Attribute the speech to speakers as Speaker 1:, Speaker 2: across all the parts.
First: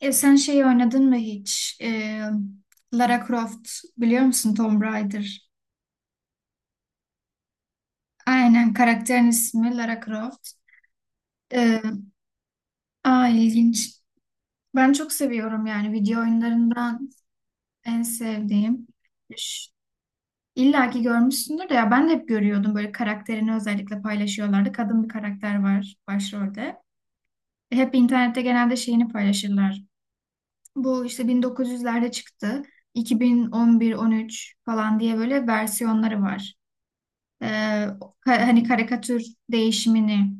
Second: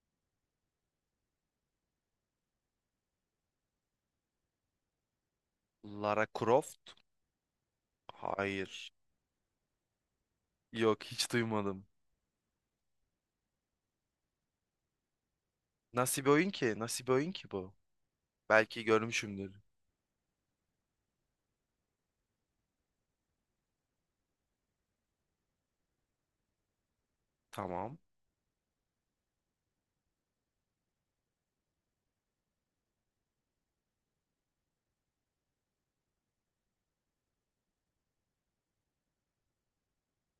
Speaker 1: Sen şeyi oynadın mı hiç? Lara Croft biliyor musun Tomb Raider?
Speaker 2: Lara Croft?
Speaker 1: Aynen
Speaker 2: Hayır.
Speaker 1: karakterin ismi Lara Croft.
Speaker 2: Yok hiç
Speaker 1: E,
Speaker 2: duymadım.
Speaker 1: Aa ilginç. Ben çok seviyorum, yani video
Speaker 2: Nasıl bir oyun ki? Nasıl
Speaker 1: oyunlarından
Speaker 2: bir oyun ki bu?
Speaker 1: en
Speaker 2: Belki
Speaker 1: sevdiğim.
Speaker 2: görmüşümdür.
Speaker 1: Ş- İlla ki görmüşsündür de, ya ben de hep görüyordum, böyle karakterini özellikle paylaşıyorlardı. Kadın bir karakter var başrolde. Hep
Speaker 2: Tamam.
Speaker 1: internette genelde şeyini paylaşırlar. Bu işte 1900'lerde çıktı. 2011-13 falan diye böyle versiyonları var. Ee, Hani karikatür değişimini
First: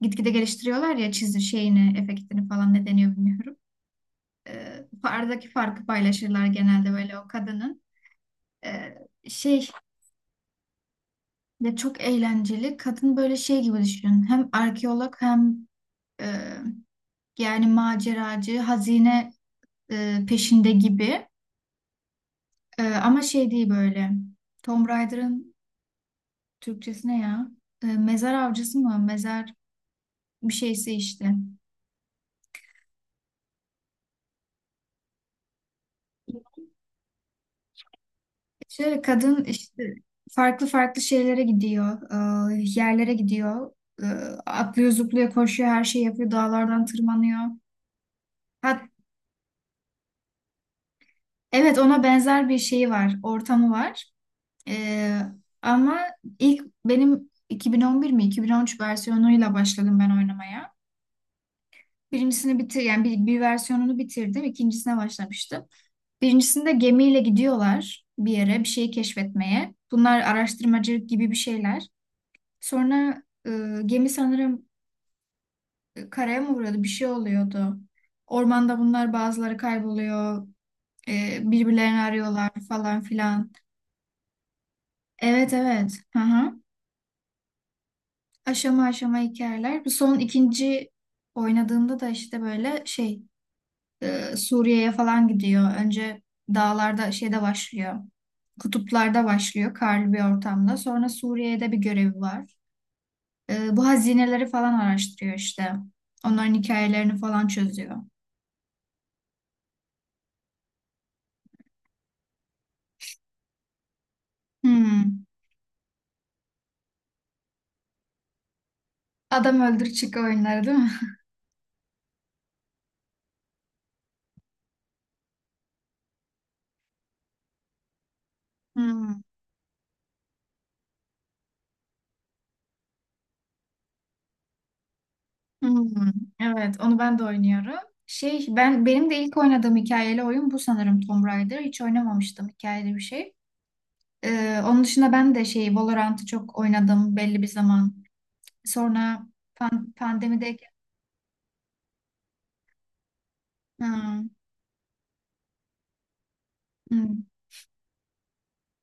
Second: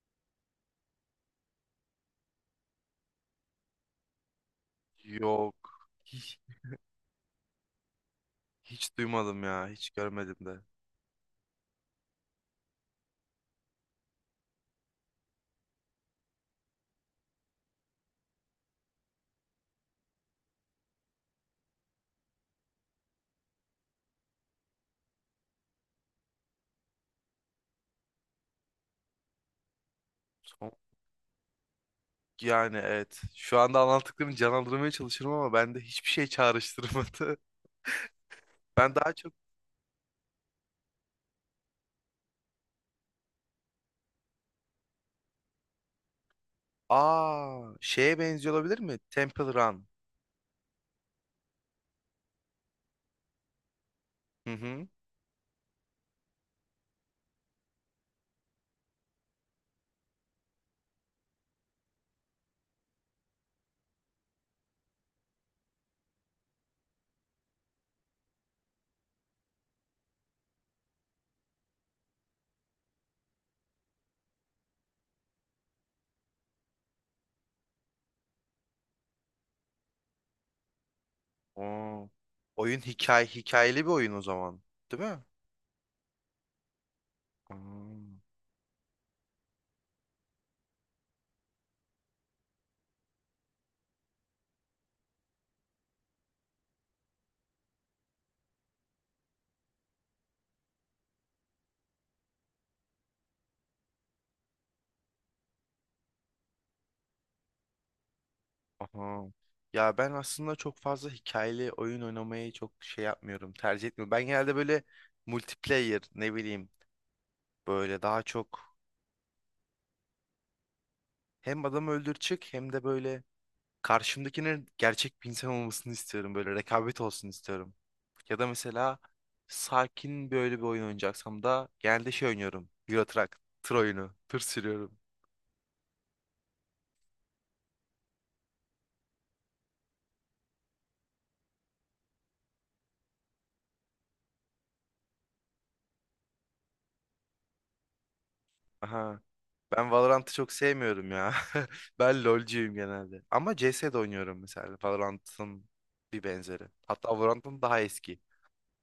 Speaker 1: gitgide geliştiriyorlar ya, çizim şeyini, efektini falan, ne deniyor bilmiyorum. Aradaki farkı
Speaker 2: Yok. Hiç,
Speaker 1: paylaşırlar genelde böyle, o kadının. Ee,
Speaker 2: hiç duymadım ya.
Speaker 1: Şey
Speaker 2: Hiç görmedim de.
Speaker 1: de çok eğlenceli. Kadın böyle şey gibi düşünün. Hem arkeolog, hem e, yani maceracı, hazine peşinde gibi. Ama şey değil böyle. Tomb Raider'ın Türkçesi ne ya? Mezar avcısı mı? Mezar bir
Speaker 2: Son-
Speaker 1: şeyse işte.
Speaker 2: Yani evet. Şu anda anlattıklarını canlandırmaya çalışıyorum ama bende hiçbir şey çağrıştırmadı. Ben
Speaker 1: Şöyle
Speaker 2: daha çok...
Speaker 1: kadın işte farklı farklı şeylere gidiyor, yerlere gidiyor, E, atlıyor, zıplıyor, koşuyor, her şeyi yapıyor, dağlardan tırmanıyor.
Speaker 2: Aa, şeye benziyor olabilir
Speaker 1: Hat,
Speaker 2: mi? Temple Run.
Speaker 1: evet, ona benzer bir şeyi var, ortamı var.
Speaker 2: Hı hı.
Speaker 1: E, ama ilk, benim 2011 mi 2013 versiyonuyla başladım ben oynamaya. Yani bir versiyonunu bitirdim, ikincisine başlamıştım. Birincisinde gemiyle gidiyorlar bir yere, bir şeyi keşfetmeye. Bunlar araştırmacı gibi bir şeyler. Sonra gemi sanırım karaya mı vuruyordu? Bir şey oluyordu. Ormanda bunlar, bazıları kayboluyor. Birbirlerini
Speaker 2: Oo.
Speaker 1: arıyorlar
Speaker 2: Oyun
Speaker 1: falan
Speaker 2: hikaye,
Speaker 1: filan.
Speaker 2: hikayeli bir oyun o zaman. Değil mi?
Speaker 1: Evet, evet. Hı hı.
Speaker 2: Aa.
Speaker 1: Aşama aşama hikayeler. Bu son ikinci oynadığımda da işte böyle şey, Suriye'ye falan gidiyor. Önce dağlarda şeyde başlıyor. Kutuplarda başlıyor, karlı bir ortamda. Sonra Suriye'de bir görevi var. Bu hazineleri falan araştırıyor işte. Onların hikayelerini falan çözüyor.
Speaker 2: Aha. Ya ben aslında çok fazla hikayeli oyun oynamayı çok şey yapmıyorum, tercih etmiyorum. Ben genelde böyle
Speaker 1: Hmm.
Speaker 2: multiplayer ne bileyim böyle daha çok
Speaker 1: Adam öldür çık oyunları değil mi?
Speaker 2: hem adam öldür çık hem de böyle karşımdakinin gerçek bir insan olmasını istiyorum. Böyle rekabet olsun istiyorum. Ya da mesela
Speaker 1: Hmm.
Speaker 2: sakin böyle bir oyun oynayacaksam da genelde şey oynuyorum. Euro Truck, tır oyunu, tır sürüyorum.
Speaker 1: Hmm. Evet, onu ben de oynuyorum. Şey, benim de ilk oynadığım hikayeli oyun bu sanırım, Tomb Raider. Hiç oynamamıştım hikayeli bir şey. Onun dışında ben de şey, Valorant'ı çok oynadım belli bir zaman.
Speaker 2: Aha.
Speaker 1: Sonra
Speaker 2: Ben
Speaker 1: pan
Speaker 2: Valorant'ı çok
Speaker 1: pandemideyken
Speaker 2: sevmiyorum ya. Ben LoL'cuyum genelde. Ama CS'de
Speaker 1: Hmm.
Speaker 2: oynuyorum mesela. Valorant'ın bir benzeri. Hatta
Speaker 1: Hmm.
Speaker 2: Valorant'ın daha eski.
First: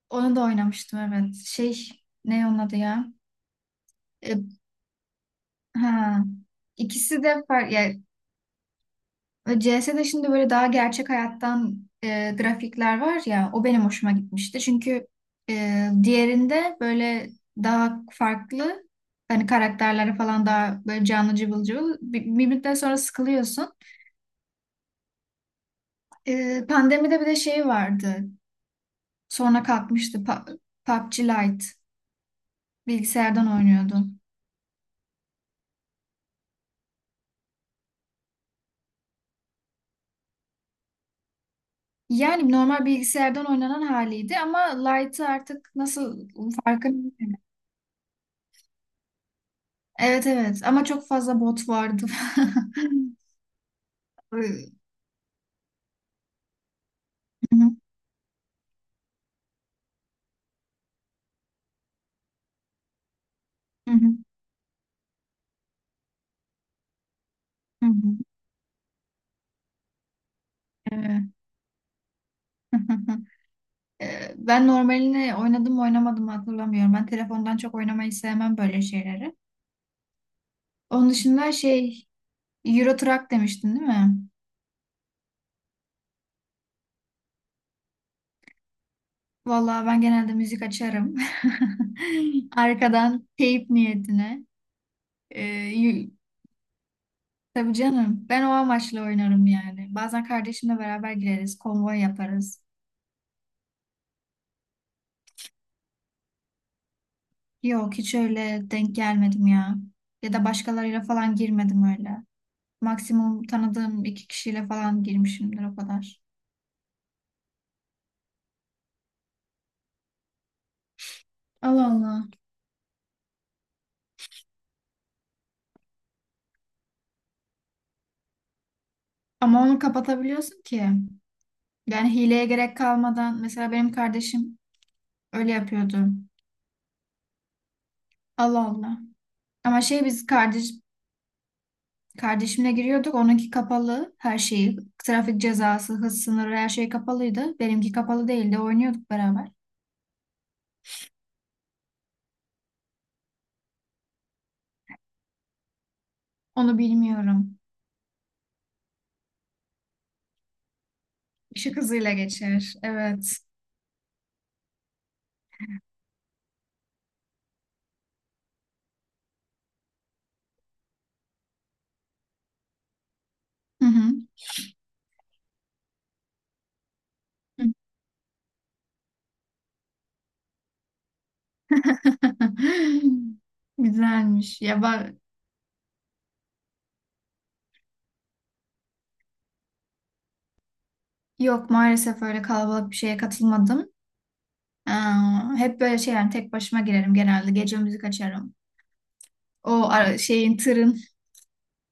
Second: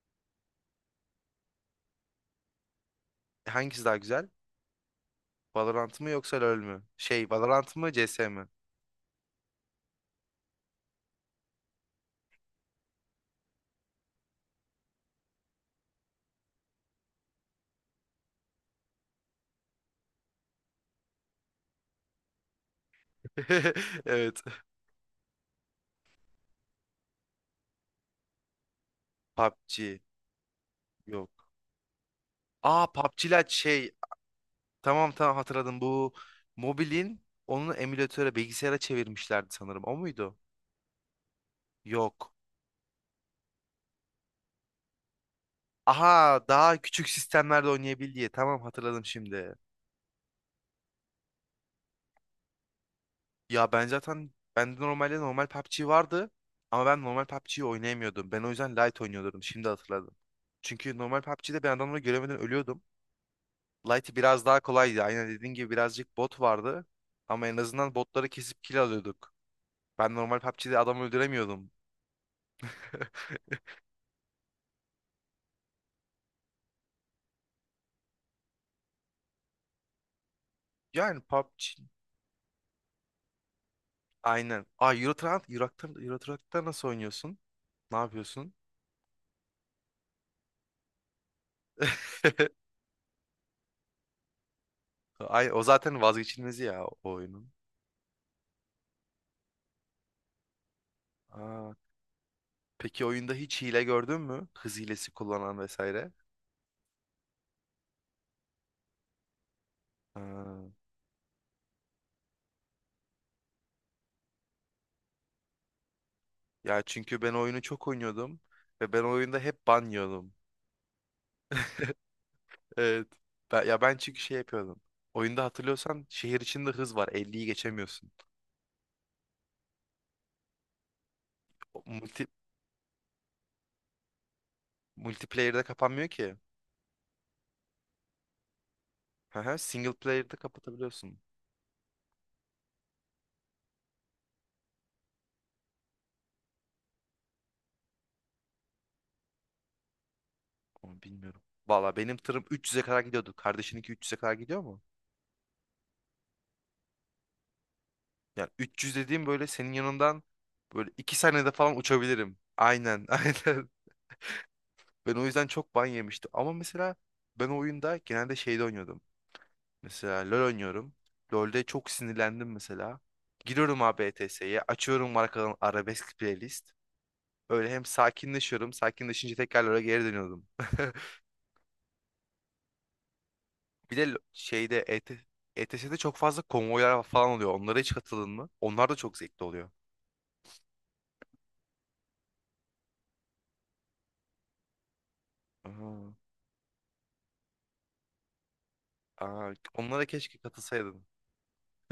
Speaker 1: Onu da oynamıştım evet. Şey, ne onun adı ya?
Speaker 2: Hangisi daha güzel?
Speaker 1: Ee,
Speaker 2: Valorant mı
Speaker 1: ha.
Speaker 2: yoksa LoL mü?
Speaker 1: İkisi
Speaker 2: Şey,
Speaker 1: de var.
Speaker 2: Valorant mı CS mi?
Speaker 1: CS'de şimdi böyle daha gerçek hayattan grafikler var ya, o benim hoşuma gitmişti. Çünkü diğerinde böyle daha farklı, hani karakterlere falan, daha böyle canlı cıvıl cıvıl, bir müddet sonra sıkılıyorsun.
Speaker 2: Evet.
Speaker 1: Pandemide bir de şey vardı, sonra
Speaker 2: PUBG.
Speaker 1: kalkmıştı. PUBG
Speaker 2: Yok.
Speaker 1: Lite,
Speaker 2: Aa PUBG'ler
Speaker 1: bilgisayardan
Speaker 2: şey.
Speaker 1: oynuyordu.
Speaker 2: Tamam tamam hatırladım. Bu mobilin onu emülatöre bilgisayara çevirmişlerdi sanırım. O muydu? Yok.
Speaker 1: Yani normal bilgisayardan oynanan haliydi, ama Lite'ı artık nasıl,
Speaker 2: Aha daha
Speaker 1: farkını
Speaker 2: küçük
Speaker 1: bilmiyorum.
Speaker 2: sistemlerde oynayabil diye. Tamam hatırladım şimdi.
Speaker 1: Evet, evet, ama çok fazla bot vardı.
Speaker 2: Ya ben zaten
Speaker 1: Iı,
Speaker 2: bende normalde normal PUBG vardı ama ben normal
Speaker 1: Hı
Speaker 2: PUBG'yi
Speaker 1: hı,
Speaker 2: oynayamıyordum. Ben o yüzden Lite oynuyordum. Şimdi hatırladım. Çünkü normal PUBG'de ben adamları göremeden ölüyordum.
Speaker 1: hı hı,
Speaker 2: Lite biraz daha kolaydı. Aynen dediğin gibi birazcık bot vardı. Ama en
Speaker 1: hı
Speaker 2: azından
Speaker 1: hı.
Speaker 2: botları kesip kill alıyorduk. Ben normal PUBG'de adamı
Speaker 1: Evet.
Speaker 2: öldüremiyordum.
Speaker 1: Ben normalini oynadım mı oynamadım mı hatırlamıyorum. Ben telefondan çok oynamayı sevmem böyle şeyleri. Onun
Speaker 2: Yani
Speaker 1: dışında
Speaker 2: PUBG
Speaker 1: şey, Euro Truck demiştin değil mi?
Speaker 2: aynen. Aa Euro Truck, Euro Truck'ta nasıl oynuyorsun? Ne yapıyorsun?
Speaker 1: Vallahi ben genelde müzik açarım. Arkadan, teyp niyetine. Ee,
Speaker 2: Ay o zaten
Speaker 1: y-
Speaker 2: vazgeçilmezi ya o oyunun.
Speaker 1: tabii canım, ben o amaçla oynarım yani. Bazen kardeşimle beraber gireriz,
Speaker 2: Aa.
Speaker 1: konvoy yaparız.
Speaker 2: Peki oyunda hiç hile gördün mü? Hız hilesi kullanan vesaire.
Speaker 1: Yok, hiç öyle denk gelmedim ya.
Speaker 2: Ha.
Speaker 1: Ya da başkalarıyla falan girmedim öyle. Maksimum tanıdığım iki kişiyle falan girmişimdir, o kadar.
Speaker 2: Ya çünkü ben oyunu çok oynuyordum ve ben oyunda hep ban yiyordum.
Speaker 1: Allah Allah.
Speaker 2: Evet. Ya ben çünkü şey yapıyordum. Oyunda hatırlıyorsan şehir içinde hız var. 50'yi geçemiyorsun.
Speaker 1: Ama onu kapatabiliyorsun ki.
Speaker 2: O
Speaker 1: Yani
Speaker 2: Multi,
Speaker 1: hileye gerek kalmadan, mesela benim kardeşim öyle
Speaker 2: multiplayer'de
Speaker 1: yapıyordu.
Speaker 2: kapanmıyor ki.
Speaker 1: Allah Allah.
Speaker 2: Hı hı,
Speaker 1: Ama
Speaker 2: Single
Speaker 1: şey, biz
Speaker 2: player'de
Speaker 1: kardeş
Speaker 2: kapatabiliyorsun.
Speaker 1: kardeşimle giriyorduk. Onunki kapalı her şeyi. Trafik cezası, hız sınırı, her şey kapalıydı. Benimki kapalı değildi. Oynuyorduk beraber.
Speaker 2: Onu bilmiyorum. Valla benim tırım 300'e kadar gidiyordu. Kardeşininki 300'e kadar gidiyor mu?
Speaker 1: Onu bilmiyorum.
Speaker 2: Yani 300 dediğim böyle senin yanından böyle 2 saniyede falan
Speaker 1: Işık hızıyla
Speaker 2: uçabilirim.
Speaker 1: geçer.
Speaker 2: Aynen,
Speaker 1: Evet.
Speaker 2: aynen. Ben o yüzden çok ban yemiştim. Ama mesela ben o oyunda genelde şeyde oynuyordum. Mesela LoL oynuyorum. LoL'de çok sinirlendim mesela. Giriyorum
Speaker 1: Hı
Speaker 2: abi
Speaker 1: hı.
Speaker 2: ETS'ye açıyorum markanın arabesk playlist. Öyle hem sakinleşiyorum, sakinleşince tekrar LoL'e geri dönüyordum. Bir de
Speaker 1: Güzelmiş.
Speaker 2: şeyde
Speaker 1: Ya bak.
Speaker 2: ETS'de çok fazla konvoylar falan oluyor. Onlara hiç katıldın mı? Onlar da çok zevkli oluyor.
Speaker 1: Yok, maalesef öyle kalabalık bir şeye katılmadım. Ee, Hep böyle
Speaker 2: Aa,
Speaker 1: şey, yani tek başıma girerim genelde. Gece müzik açarım.
Speaker 2: aa, onlara keşke
Speaker 1: Şeyin tırın,
Speaker 2: katılsaydın.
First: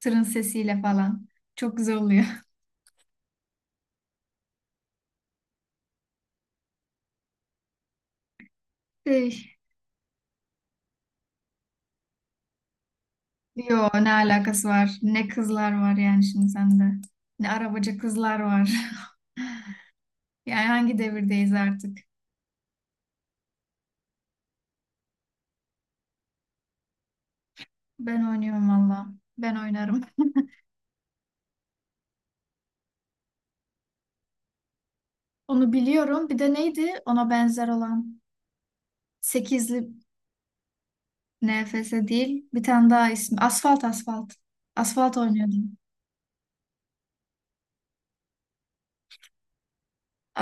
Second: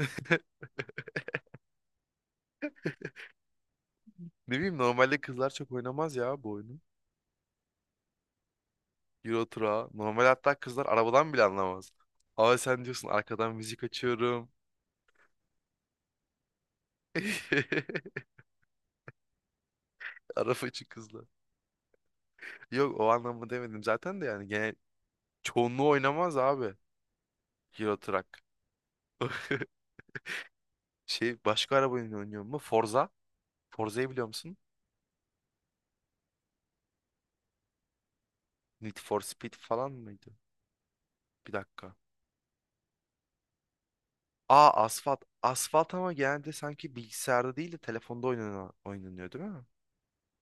Speaker 1: tırın sesiyle falan. Çok güzel oluyor.
Speaker 2: Ne bileyim normalde kızlar çok oynamaz ya bu oyunu. Euro
Speaker 1: Şey,
Speaker 2: Truck'a. Normal hatta kızlar arabadan bile anlamaz. Ama sen diyorsun arkadan müzik
Speaker 1: yo ne
Speaker 2: açıyorum.
Speaker 1: alakası var? Ne kızlar var yani şimdi sende. Ne arabacı kızlar var. Yani
Speaker 2: araba için
Speaker 1: hangi
Speaker 2: kızlar.
Speaker 1: devirdeyiz artık?
Speaker 2: Yok o anlamı demedim zaten de yani genel çoğunluğu oynamaz abi Euro
Speaker 1: Ben
Speaker 2: Truck.
Speaker 1: oynuyorum valla. Ben oynarım.
Speaker 2: Şey başka araba oyunu oynuyor mu? Forza. Forza'yı biliyor musun?
Speaker 1: Onu biliyorum. Bir de neydi ona benzer olan?
Speaker 2: Need for Speed
Speaker 1: Sekizli
Speaker 2: falan mıydı?
Speaker 1: N
Speaker 2: Bir
Speaker 1: F
Speaker 2: dakika.
Speaker 1: S değil. Bir tane daha ismi. Asfalt, asfalt.
Speaker 2: Aa
Speaker 1: Asfalt
Speaker 2: asfalt.
Speaker 1: oynuyordum.
Speaker 2: Asfalt ama genelde sanki bilgisayarda değil de telefonda oynanıyor değil mi?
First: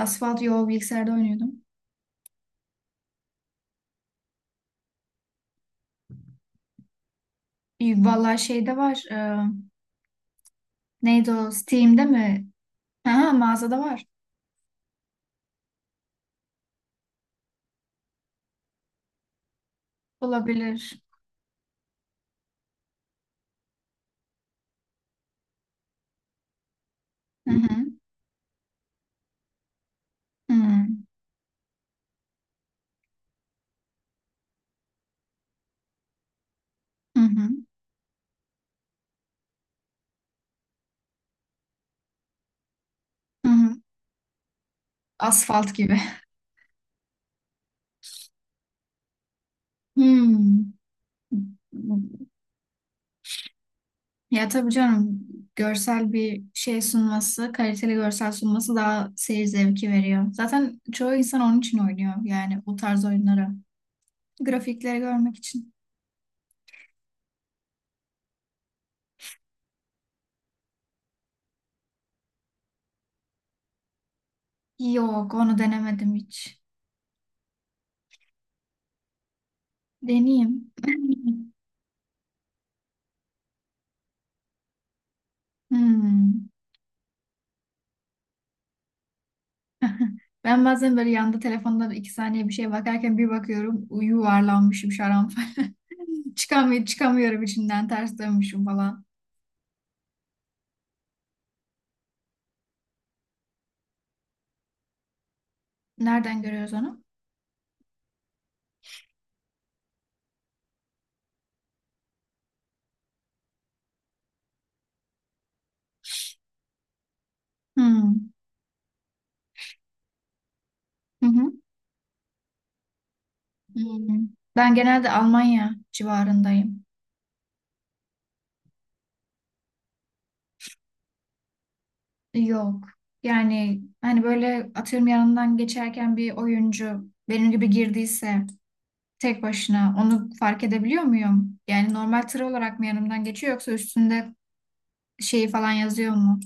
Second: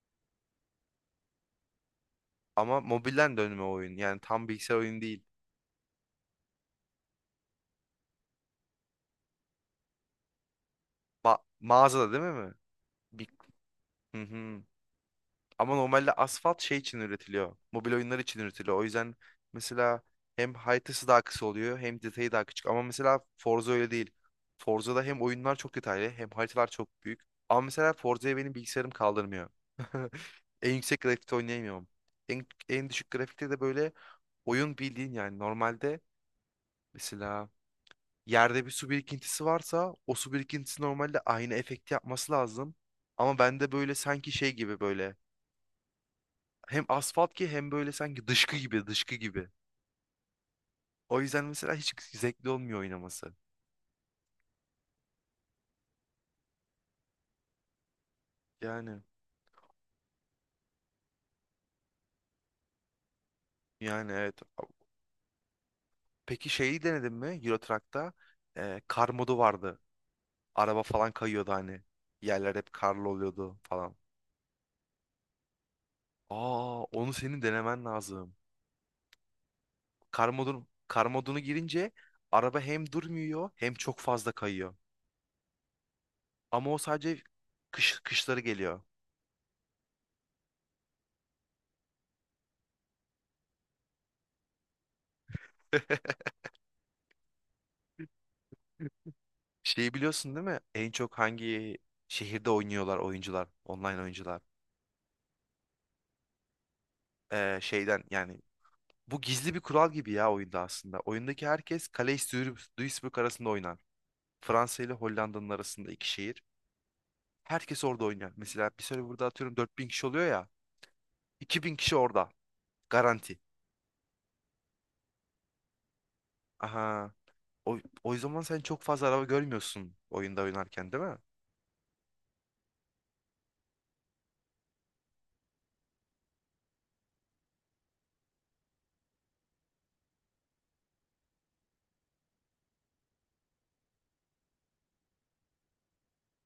Speaker 1: Asfalt, yo bilgisayarda oynuyordum.
Speaker 2: Ama mobilden dönme oyun. Yani tam bilgisayar oyunu değil.
Speaker 1: İyi. Vallahi şeyde var, neydi o? Steam'de
Speaker 2: Mağazada değil mi?
Speaker 1: mi?
Speaker 2: mi? Bir
Speaker 1: Ha, mağazada var.
Speaker 2: Hı hı. Ama normalde asfalt şey için üretiliyor. Mobil oyunlar için üretiliyor. O yüzden mesela hem
Speaker 1: Olabilir.
Speaker 2: haritası daha kısa oluyor hem detayı daha küçük. Ama mesela Forza öyle değil. Forza'da hem oyunlar çok detaylı hem haritalar çok büyük.
Speaker 1: Hı
Speaker 2: Ama mesela
Speaker 1: hı.
Speaker 2: Forza'ya benim bilgisayarım kaldırmıyor.
Speaker 1: Hı
Speaker 2: En yüksek grafikte oynayamıyorum. En düşük grafikte de böyle oyun bildiğin yani normalde mesela
Speaker 1: hı.
Speaker 2: yerde bir su birikintisi varsa o su birikintisi normalde aynı efekti yapması lazım. Ama
Speaker 1: Hı
Speaker 2: bende
Speaker 1: hı.
Speaker 2: böyle sanki şey gibi böyle
Speaker 1: Asfalt gibi.
Speaker 2: hem asfalt ki hem böyle sanki dışkı gibi dışkı gibi.
Speaker 1: Hmm.
Speaker 2: O yüzden mesela hiç zevkli olmuyor oynaması.
Speaker 1: Ya tabii canım, görsel bir şey sunması, kaliteli görsel sunması,
Speaker 2: Yani
Speaker 1: daha seyir zevki veriyor. Zaten çoğu insan onun için oynuyor, yani o tarz oyunları.
Speaker 2: yani evet.
Speaker 1: Grafikleri görmek için.
Speaker 2: Peki şeyi denedin mi Euro Truck'ta? Kar modu vardı. Araba falan kayıyordu hani. Yerler hep karlı oluyordu falan.
Speaker 1: Yok, onu denemedim hiç.
Speaker 2: Aa onu senin denemen lazım. Kar modunu,
Speaker 1: Deneyeyim.
Speaker 2: kar modunu girince araba hem durmuyor hem çok fazla kayıyor.
Speaker 1: Hmm.
Speaker 2: Ama o sadece kışları geliyor.
Speaker 1: Ben bazen böyle yanda telefonda 2 saniye bir şey bakarken, bir bakıyorum yuvarlanmışım şaranfa. Çıkamıyorum, çıkamıyorum içinden, ters dönmüşüm falan.
Speaker 2: Şeyi biliyorsun değil mi? En çok hangi şehirde oynuyorlar oyuncular, online oyuncular?
Speaker 1: Nereden görüyoruz onu?
Speaker 2: Şeyden yani bu gizli bir kural gibi ya oyunda aslında. Oyundaki herkes Calais Duisburg arasında oynar. Fransa ile Hollanda'nın arasında iki şehir. Herkes orada
Speaker 1: Hmm.
Speaker 2: oynar. Mesela bir serverda burada atıyorum 4.000 kişi oluyor ya.
Speaker 1: Hı hı.
Speaker 2: 2.000 kişi orada. Garanti.
Speaker 1: Hmm. Ben genelde Almanya civarındayım.
Speaker 2: Aha. O zaman sen çok fazla araba görmüyorsun oyunda oynarken değil mi?
Speaker 1: Yok. Yani hani, böyle atıyorum yanından geçerken bir oyuncu benim gibi girdiyse, tek başına onu fark edebiliyor muyum? Yani normal tır olarak mı yanımdan geçiyor, yoksa üstünde şeyi falan yazıyor mu?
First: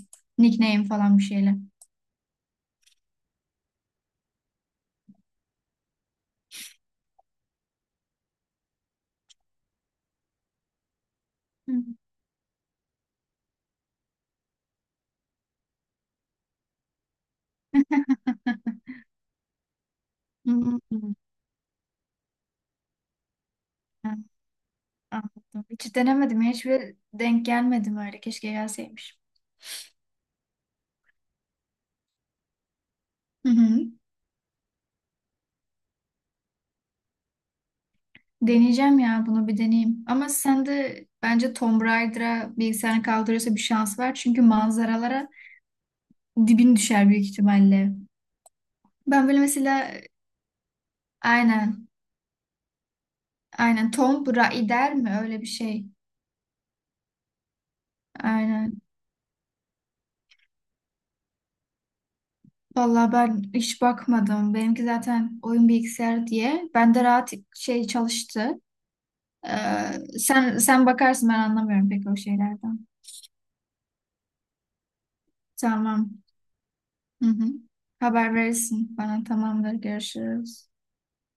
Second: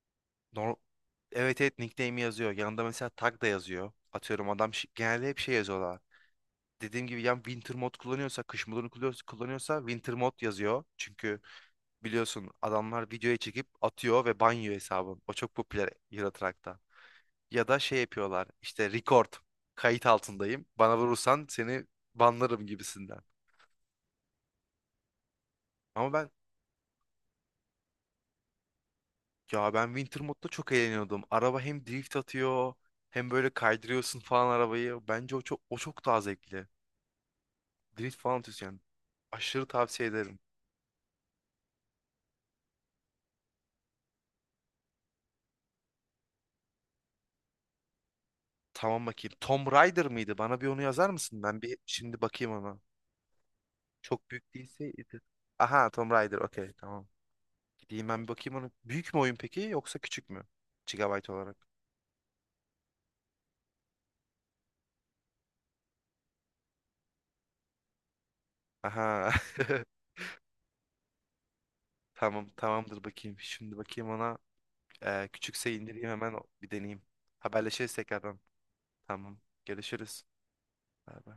Speaker 2: Nor-
Speaker 1: Nickname falan bir şeyle.
Speaker 2: evet evet nickname yazıyor. Yanında mesela tag da yazıyor. Atıyorum adam genelde hep şey yazıyorlar. Dediğim gibi ya winter mod kullanıyorsa, kış modunu kullanıyorsa winter mod yazıyor. Çünkü
Speaker 1: Hmm.
Speaker 2: biliyorsun adamlar videoya çekip atıyor ve banyo hesabın. O çok popüler Euro. Ya da şey yapıyorlar işte record. Kayıt altındayım. Bana
Speaker 1: Hmm.
Speaker 2: vurursan seni banlarım gibisinden.
Speaker 1: An- Anladım. Hiç
Speaker 2: Ama ben
Speaker 1: denemedim ya. Hiçbir denk gelmedim öyle. Keşke gelseymiş.
Speaker 2: Ya ben Winter modda çok eğleniyordum. Araba hem drift atıyor hem böyle
Speaker 1: Hı hı.
Speaker 2: kaydırıyorsun falan arabayı. Bence o çok daha zevkli. Drift falan atıyorsun yani.
Speaker 1: Deneyeceğim ya, bunu bir
Speaker 2: Aşırı
Speaker 1: deneyeyim.
Speaker 2: tavsiye
Speaker 1: Ama
Speaker 2: ederim.
Speaker 1: sen de bence Tomb Raider'a bilgisayarını kaldırıyorsa, bir şans var. Çünkü manzaralara dibin düşer büyük ihtimalle.
Speaker 2: Tamam
Speaker 1: Ben
Speaker 2: bakayım.
Speaker 1: böyle
Speaker 2: Tomb
Speaker 1: mesela,
Speaker 2: Raider mıydı? Bana bir onu yazar mısın? Ben bir
Speaker 1: aynen,
Speaker 2: şimdi bakayım ona.
Speaker 1: aynen Tomb
Speaker 2: Çok büyük değilse.
Speaker 1: Raider mi, öyle bir şey.
Speaker 2: Aha Tomb Raider okey tamam. Diyeyim ben bir bakayım onu.
Speaker 1: Aynen.
Speaker 2: Büyük mü oyun peki yoksa küçük mü? Gigabyte olarak.
Speaker 1: Vallahi ben hiç bakmadım. Benimki zaten oyun bilgisayarı diye. Bende rahat şey çalıştı.
Speaker 2: Aha.
Speaker 1: Sen bakarsın, ben anlamıyorum pek o
Speaker 2: Tamam
Speaker 1: şeylerden.
Speaker 2: tamamdır bakayım. Şimdi bakayım ona. Küçükse indireyim
Speaker 1: Tamam.
Speaker 2: hemen bir deneyeyim.
Speaker 1: Hı hı.
Speaker 2: Haberleşiriz
Speaker 1: Haber
Speaker 2: tekrardan.
Speaker 1: verirsin bana.
Speaker 2: Tamam.
Speaker 1: Tamamdır.
Speaker 2: Görüşürüz.
Speaker 1: Görüşürüz.
Speaker 2: Bay bay.